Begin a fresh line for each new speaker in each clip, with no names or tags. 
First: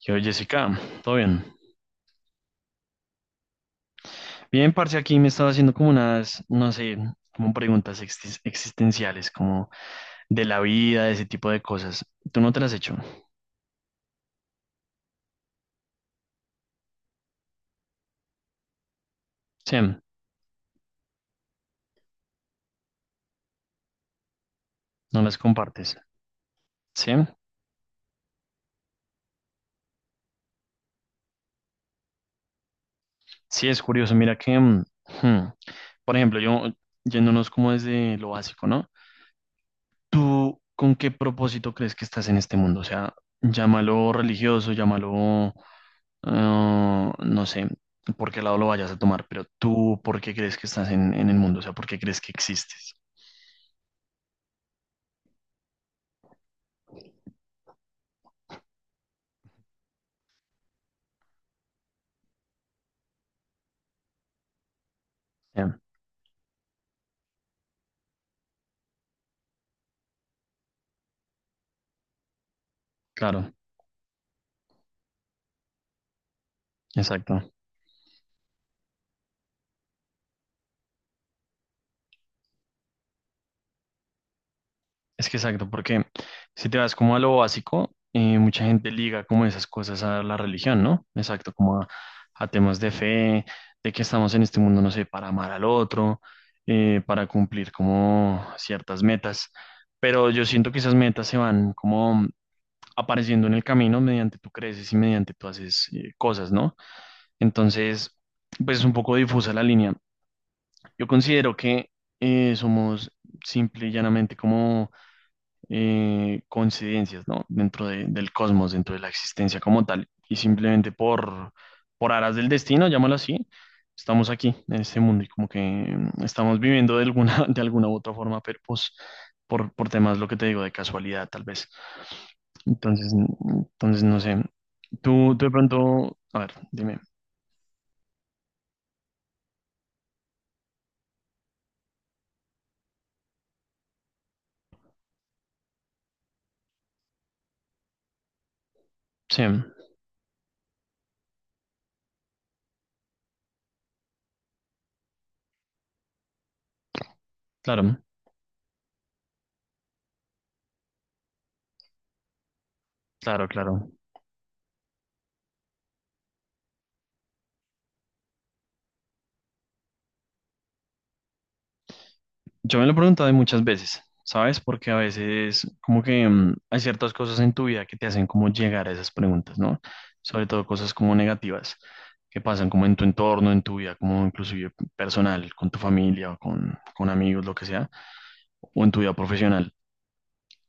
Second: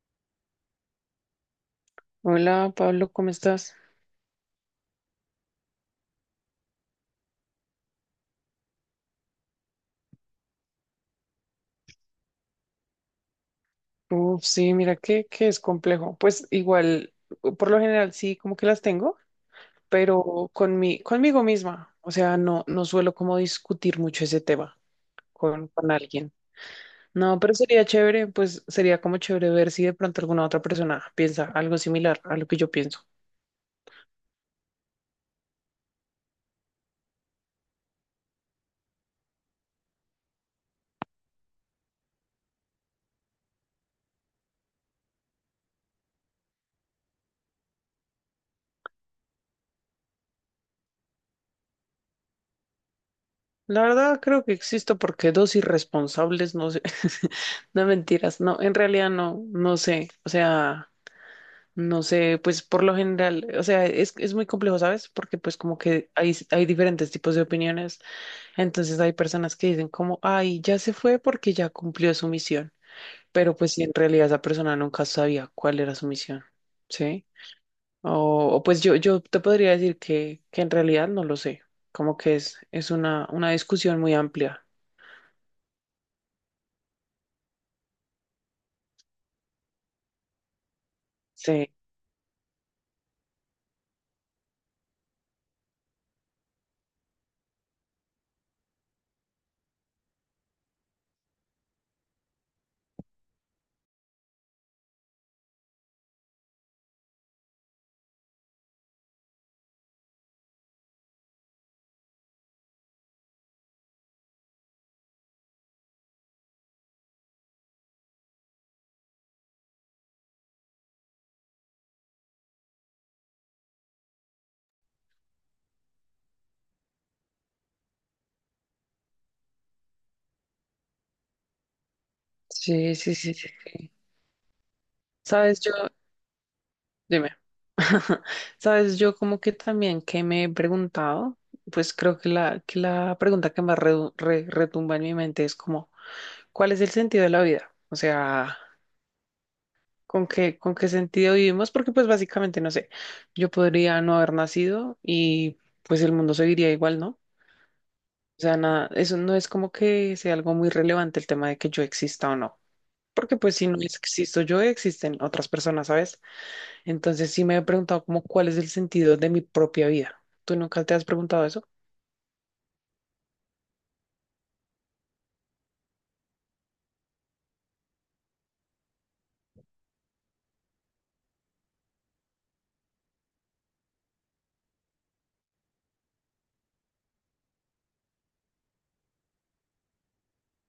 Yo, Jessica, ¿todo bien?
Hola Pablo, ¿cómo estás?
Bien, parce, aquí me estaba haciendo como unas, no sé, como preguntas existenciales, como de la vida, de ese tipo de cosas. ¿Tú no te las has hecho?
Uf, sí, mira que es complejo. Pues igual, por lo general sí, como que las tengo,
Sí,
pero conmigo misma. O sea, no suelo como discutir mucho ese tema
no las
con
compartes.
alguien.
Sí,
No, pero sería chévere, pues sería como chévere ver si de pronto alguna otra persona piensa algo similar a lo que yo pienso.
sí, es curioso. Mira que, hmm, por ejemplo, yo, yéndonos como desde lo básico, ¿no? ¿Tú con qué propósito crees que estás en este mundo? O sea, llámalo religioso, llámalo ah, no sé por qué lado lo vayas a tomar, pero tú, ¿por qué crees que estás en el mundo? O sea, ¿por qué crees que existes?
La verdad creo que existo porque dos irresponsables, no sé, no mentiras, no, en realidad no sé, o sea... No sé, pues por lo general, o sea, es muy complejo, ¿sabes? Porque pues
Ya,
como que hay diferentes tipos de opiniones, entonces hay personas que dicen como, ay, ya se fue porque ya cumplió su misión,
claro,
pero pues si en realidad esa persona nunca sabía cuál era su misión, ¿sí?
exacto.
Pues yo te podría decir que en realidad no lo sé, como que es una discusión muy amplia.
Es que exacto, porque si te vas como a lo básico, mucha gente liga como esas cosas a la religión, ¿no? Exacto,
Sí,
como a temas de fe, de que estamos en este mundo, no sé, para amar al otro, para cumplir como ciertas metas. Pero yo siento que esas metas se van como apareciendo en el camino mediante tú creces y mediante tú haces cosas, ¿no? Entonces, pues es un poco difusa la línea. Yo considero que somos simple y llanamente como coincidencias, ¿no? Dentro del cosmos, dentro de la existencia como tal. Y simplemente por aras del destino, llámalo así, estamos aquí en este mundo y como que estamos viviendo de alguna, de alguna u otra forma, pero pues por temas, lo que te digo, de casualidad, tal vez.
sí,
Entonces,
sí, sí, sí, sí.
entonces no sé. Tú de
Sabes, yo,
pronto, a ver, dime.
dime. Sabes, yo como que también que me he preguntado, pues creo que que la pregunta que más retumba en mi mente es como, ¿cuál es el sentido de la vida? O sea,
Sí,
con qué sentido vivimos? Porque pues básicamente, no sé, yo podría no haber nacido y pues el mundo seguiría igual, ¿no?
claro,
O sea, nada, eso no es como que sea algo muy relevante el tema de que yo exista o no. Porque
claro,
pues si no
claro.
existo yo, existen otras personas, ¿sabes? Entonces sí me he preguntado como cuál es el sentido de mi propia vida. ¿Tú nunca te has preguntado eso?
Yo me lo he preguntado muchas veces, ¿sabes? Porque a veces como que hay ciertas cosas en tu vida que te hacen como llegar a esas preguntas, ¿no? Sobre todo cosas como negativas que pasan como en tu entorno, en tu vida, como inclusive personal, con tu familia o con amigos, lo que sea, o en tu vida profesional.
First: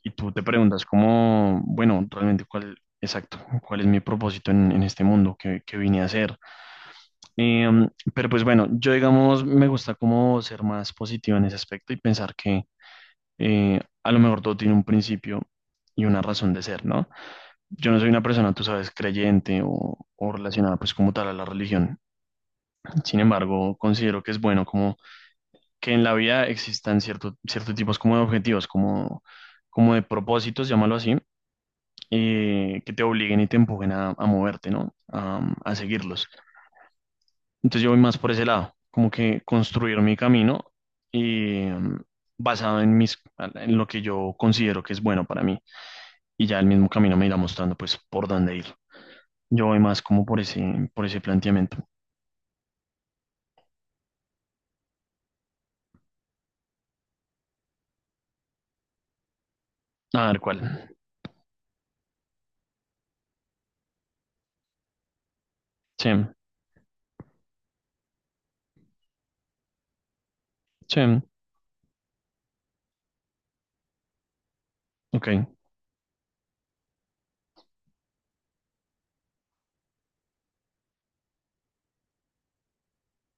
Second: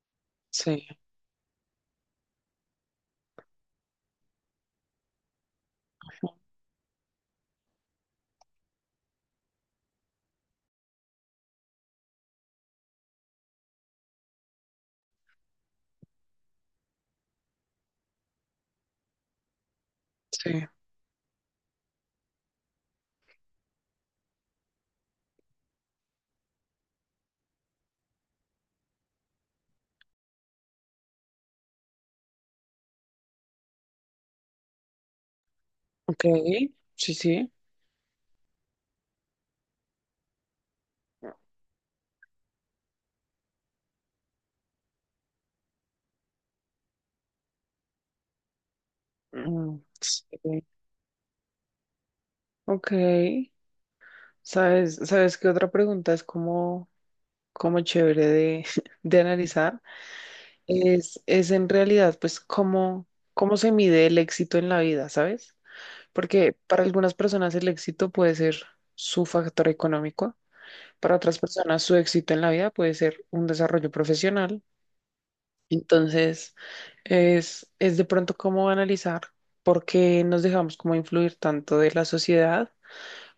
Y tú te preguntas
Sí,
cómo, bueno, realmente cuál, exacto, cuál es mi propósito en este mundo que vine a hacer. Pero pues bueno, yo digamos, me gusta como ser más positivo en ese aspecto y pensar que a lo mejor todo tiene un principio y una razón de ser, ¿no? Yo no soy una persona, tú sabes, creyente o
sí.
relacionada pues como tal a la religión. Sin embargo, considero que es bueno como que en la vida existan ciertos tipos como de objetivos, como de propósitos, llámalo así, que te obliguen y te empujen a moverte, ¿no? A
Ok,
seguirlos.
sí, sí.
Entonces yo voy más por ese lado, como que construir mi camino y basado en mis, en lo que yo considero que es bueno para mí. Y ya el mismo camino me irá mostrando pues por dónde ir. Yo voy
Mm,
más
sí.
como por ese planteamiento.
Ok. Sabes qué otra pregunta es como, como chévere de, de analizar?
A ver cuál.
Es en realidad, pues, cómo, cómo se mide el éxito en la vida, ¿sabes?
Sí,
Porque para algunas personas el éxito puede ser su factor económico,
sí,
para otras personas su éxito en la vida puede ser un desarrollo profesional.
ok,
Entonces, es de pronto cómo analizar por qué nos dejamos como influir tanto de la sociedad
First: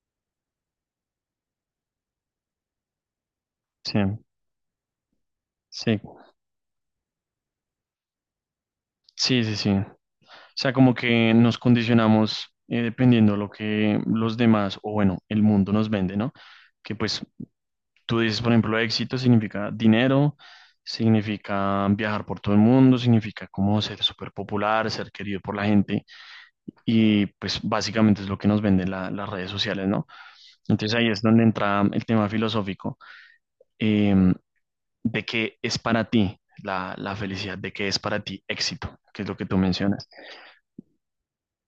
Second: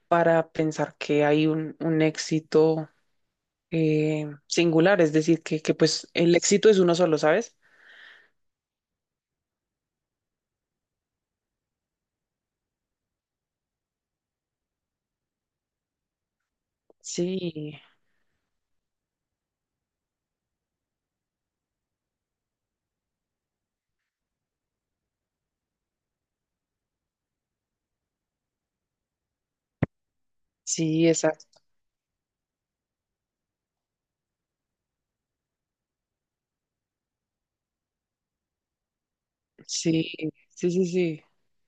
para pensar que hay un éxito
sí,
singular, es decir, que
sí.
pues el éxito es uno solo, ¿sabes?
Sí, sí, sí. O sea, como que nos condicionamos dependiendo lo que los demás, o bueno, el mundo nos vende, ¿no? Que pues
Sí,
tú dices, por ejemplo, éxito significa dinero, significa viajar por todo el mundo, significa como ser súper popular, ser querido por la gente, y pues básicamente es lo que nos venden las redes sociales, ¿no? Entonces
sí,
ahí es donde
exacto.
entra el tema filosófico. Em, de qué es para ti la felicidad, de qué es para ti éxito, que es lo que tú mencionas.
Sí, sí, sí, sí.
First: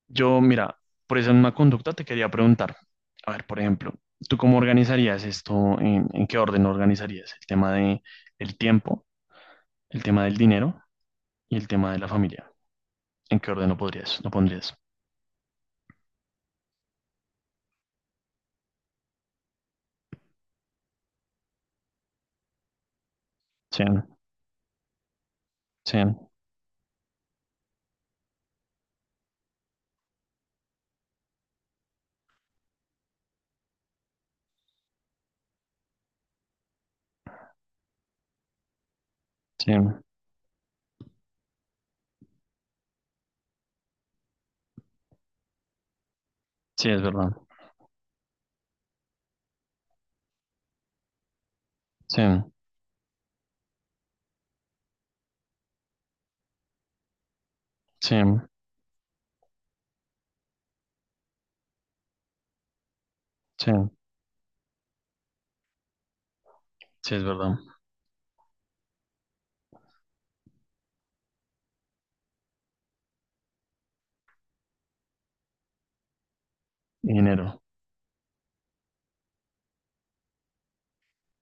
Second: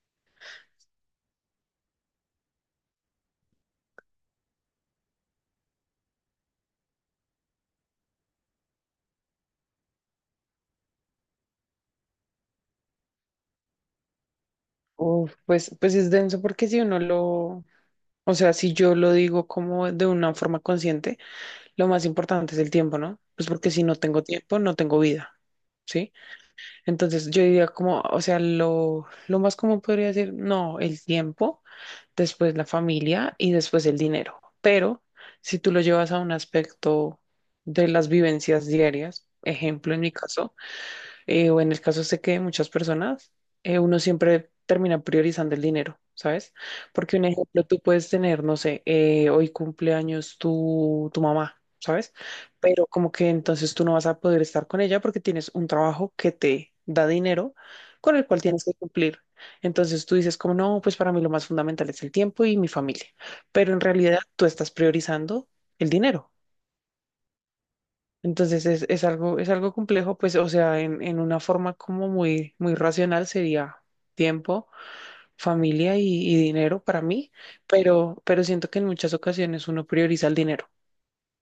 Yo, mira, por esa misma conducta te quería preguntar, a ver, por ejemplo, ¿tú cómo organizarías esto? ¿En qué orden organizarías? El tema de el tiempo, el tema del dinero y el tema de la familia. ¿En qué orden lo podrías, lo pondrías?
Uf, pues, pues es denso porque si uno lo, o sea, si yo lo digo como de una forma consciente, lo más importante es el tiempo, ¿no? Pues porque si
Sí,
no tengo tiempo, no tengo vida.
sí,
¿Sí? Entonces yo diría como, o sea, lo más común podría decir, no, el tiempo, después la familia y después el dinero. Pero si tú lo llevas a un aspecto de las vivencias diarias,
sí,
ejemplo en mi caso, o en el caso sé que de muchas personas, uno siempre termina priorizando el dinero, ¿sabes?
sí, es
Porque un
verdad.
ejemplo, tú puedes tener, no sé, hoy cumpleaños tu mamá, ¿sabes?
Sí,
Pero como que entonces tú no vas a poder estar con ella porque tienes un trabajo que te da dinero
sí,
con el cual tienes que cumplir. Entonces tú dices como, no, pues para mí lo más fundamental es el tiempo y mi familia,
sí,
pero en realidad tú estás priorizando el dinero.
sí, es verdad.
Entonces es algo complejo, pues, o sea, en una forma como muy, muy racional sería tiempo, familia y dinero para mí,
Dinero.
pero siento que en muchas ocasiones uno prioriza el dinero.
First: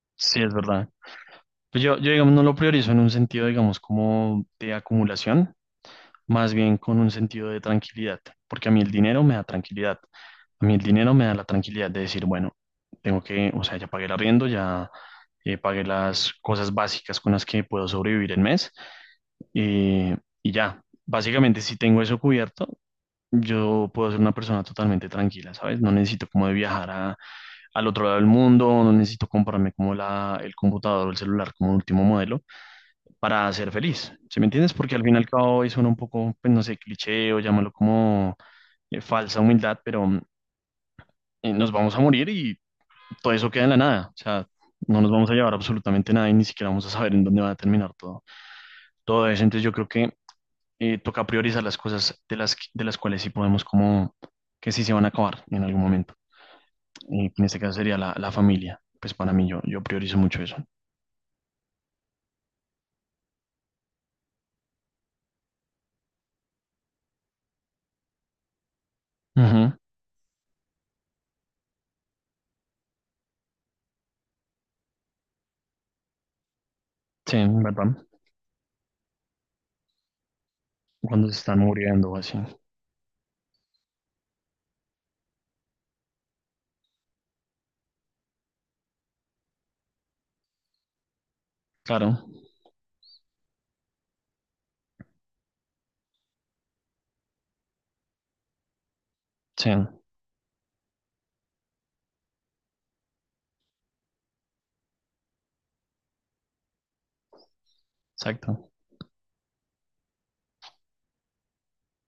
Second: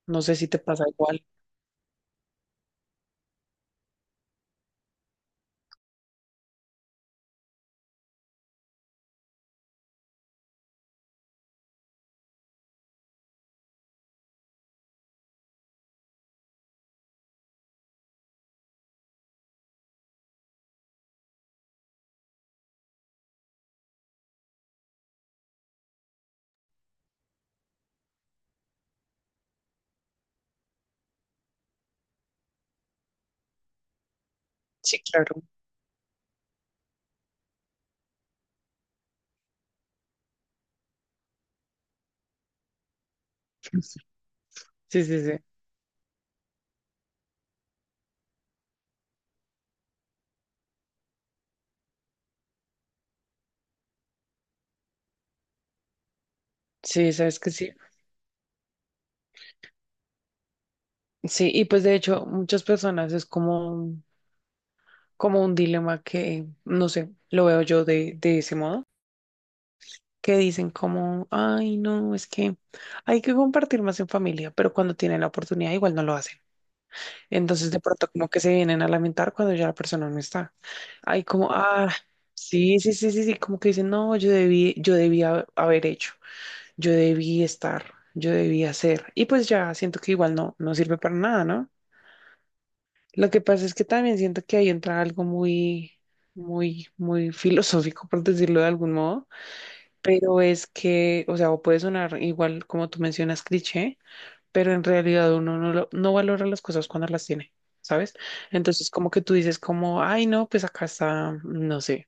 No sé
Sí,
si
es
te pasa
verdad.
igual.
Pues yo, digamos, no lo priorizo en un sentido, digamos, como de acumulación, más bien con un sentido de tranquilidad, porque a mí el dinero me da tranquilidad. A mí el dinero me da la tranquilidad de decir, bueno, tengo que, o sea, ya pagué el arriendo, ya pagué las cosas básicas con las que puedo sobrevivir el mes eh, y ya. Básicamente, si tengo eso cubierto, yo puedo ser una persona totalmente tranquila, ¿sabes? No necesito como de viajar al otro lado del mundo, no necesito comprarme como el computador o el celular como último modelo para ser feliz, ¿sí me entiendes? Porque
Sí,
al fin y al
claro.
cabo eso suena un poco, pues no sé, cliché o llámalo como falsa humildad, pero nos vamos a morir y todo eso queda en la nada. O sea, no
Sí, sí,
nos vamos
sí.
a llevar absolutamente nada y ni siquiera vamos a saber en dónde va a terminar todo eso. Entonces yo creo que toca priorizar las cosas de las cuales sí podemos como que sí se van a acabar en algún momento.
Sí,
Y
sabes
en
que
este
sí.
caso sería la familia. Pues para mí yo priorizo mucho eso.
Sí, y pues de hecho muchas personas es como, como un dilema que, no sé, lo veo yo de ese modo.
Ujú,
Que dicen como, ay, no, es que hay que compartir más en familia, pero cuando tienen la oportunidad igual no lo hacen.
sí,
Entonces de
¿verdad?
pronto como que se vienen a lamentar cuando ya la persona no está. Hay
Cuando se
como,
están
ah,
muriendo o así.
sí, sí, sí, sí, sí, como que dicen, no, yo debí, yo debía haber hecho, yo debí estar, yo debí hacer. Y pues ya siento que igual no, no sirve para nada, ¿no?
Claro,
Lo que pasa es que también siento que ahí entra algo muy, muy, muy filosófico, por decirlo de algún modo,
sí,
pero es que, o sea, o puede sonar igual como tú mencionas, cliché, pero en realidad uno no, no valora las cosas cuando las tiene, ¿sabes?
exacto.
Entonces, como que tú dices como, ay, no, pues acá está, no sé,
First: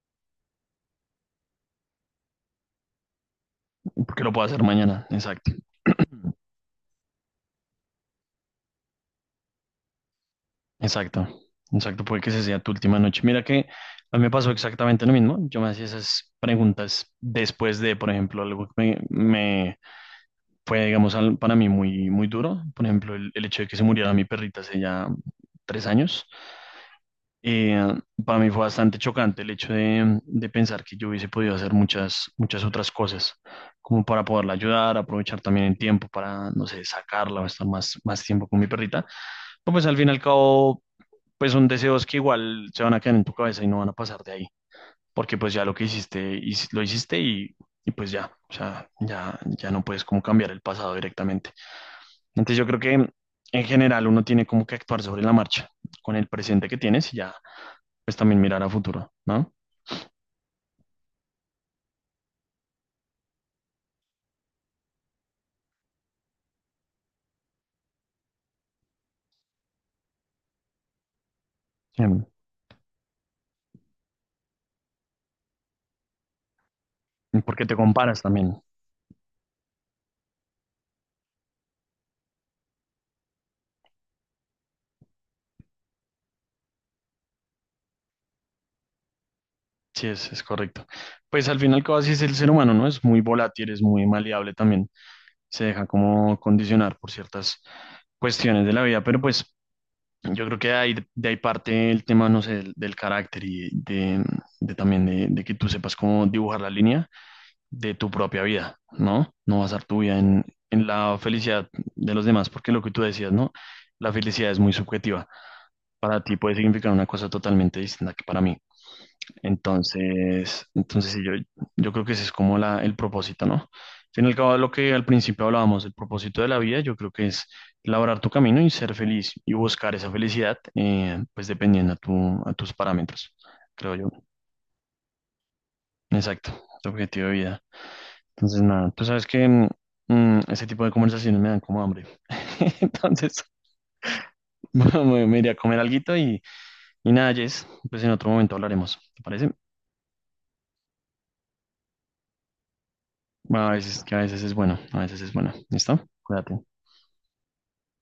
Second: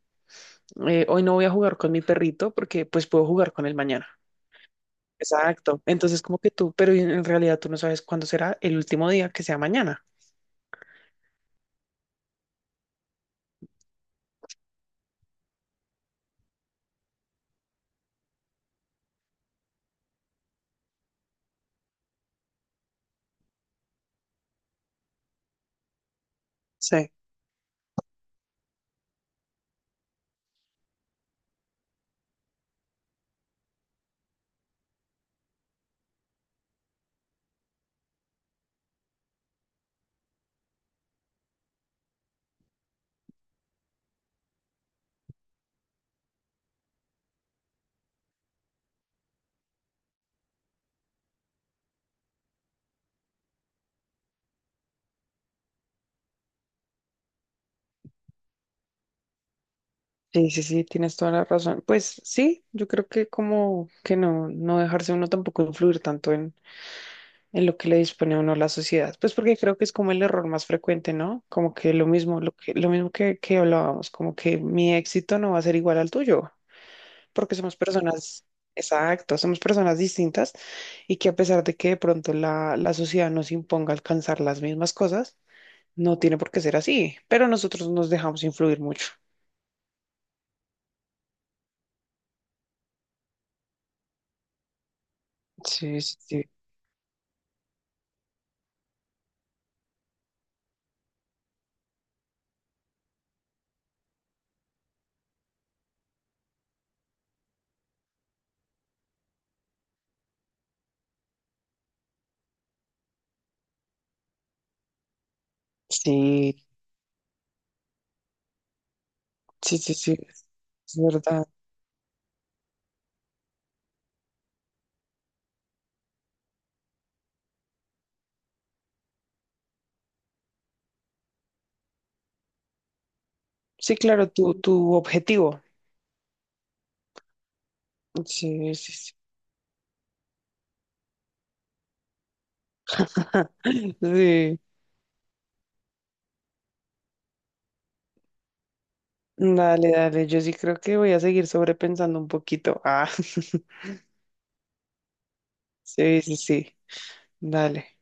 hoy no voy a jugar con mi perrito porque pues puedo jugar con él mañana.
Porque lo puedo hacer mañana, exacto.
Exacto. Entonces, como que tú, pero en realidad tú no sabes cuándo será el último día que sea mañana.
Exacto, exacto, puede que esa sea tu última noche. Mira que a mí me pasó exactamente lo mismo. Yo me hacía esas preguntas después de, por ejemplo, algo que me fue, digamos, para mí muy, muy duro. Por ejemplo, el hecho de que se muriera mi perrita hace ya 3 años.
Sí,
Eh, para mí fue bastante chocante el hecho de pensar que yo hubiese podido hacer muchas, muchas otras cosas, como para poderla ayudar, aprovechar también el tiempo para, no sé, sacarla o estar más, más tiempo con mi perrita. Pues al fin y al cabo pues son deseos que igual se van a quedar en tu cabeza y no van a pasar de ahí, porque pues ya lo que hiciste, lo hiciste y pues ya, o sea, ya no puedes como cambiar el pasado directamente. Entonces yo creo que en general uno tiene como que actuar sobre la marcha, con el presente que tienes y ya, pues también mirar a futuro, ¿no?
sí, sí, sí, tienes toda la razón. Pues sí, yo creo que como que no dejarse uno tampoco influir tanto en lo que le dispone a uno la sociedad. Pues porque creo que es como el error más frecuente, ¿no? Como que lo
Em,
mismo, lo mismo que hablábamos, como que mi éxito no va a ser igual al tuyo, porque
Porque te
somos
comparas
personas,
también.
exacto, somos personas distintas y que a pesar de que de pronto la sociedad nos imponga alcanzar las mismas cosas, no tiene por qué ser así, pero nosotros nos dejamos influir mucho.
Sí, es correcto. Pues al final, casi es el ser humano, ¿no? Es muy volátil, es muy maleable también. Se deja
Sí,
como
sí,
condicionar por ciertas cuestiones de la vida, pero pues yo creo que hay, de ahí parte el tema, no sé, del carácter y de también de que tú sepas cómo dibujar la línea de tu propia vida, ¿no? No basar tu vida en, la felicidad de los demás, porque lo que tú decías, ¿no? La felicidad es muy subjetiva. Para ti puede
sí,
significar una cosa totalmente distinta que para mí.
sí, sí, sí,
Entonces,
sí,
entonces
es
sí, yo,
verdad.
yo creo que ese es como el propósito, ¿no? Al fin y al cabo, lo que al principio hablábamos, el propósito de la vida, yo creo que es labrar tu camino y ser feliz y buscar esa felicidad, pues dependiendo a tus parámetros, creo
Sí,
yo.
claro, tu objetivo.
Exacto, tu objetivo de vida. Entonces,
Sí,
nada,
sí,
tú
sí.
sabes que ese tipo de conversaciones me dan como hambre. Entonces,
Sí.
bueno, me iré a comer alguito y nada, Jess, pues en otro momento hablaremos, ¿te parece?
Dale, dale, yo sí creo que voy a seguir sobrepensando un poquito. Ah,
Bueno, que a veces es bueno, a veces es bueno. ¿Listo?
sí, sí,
Cuídate.
sí, dale.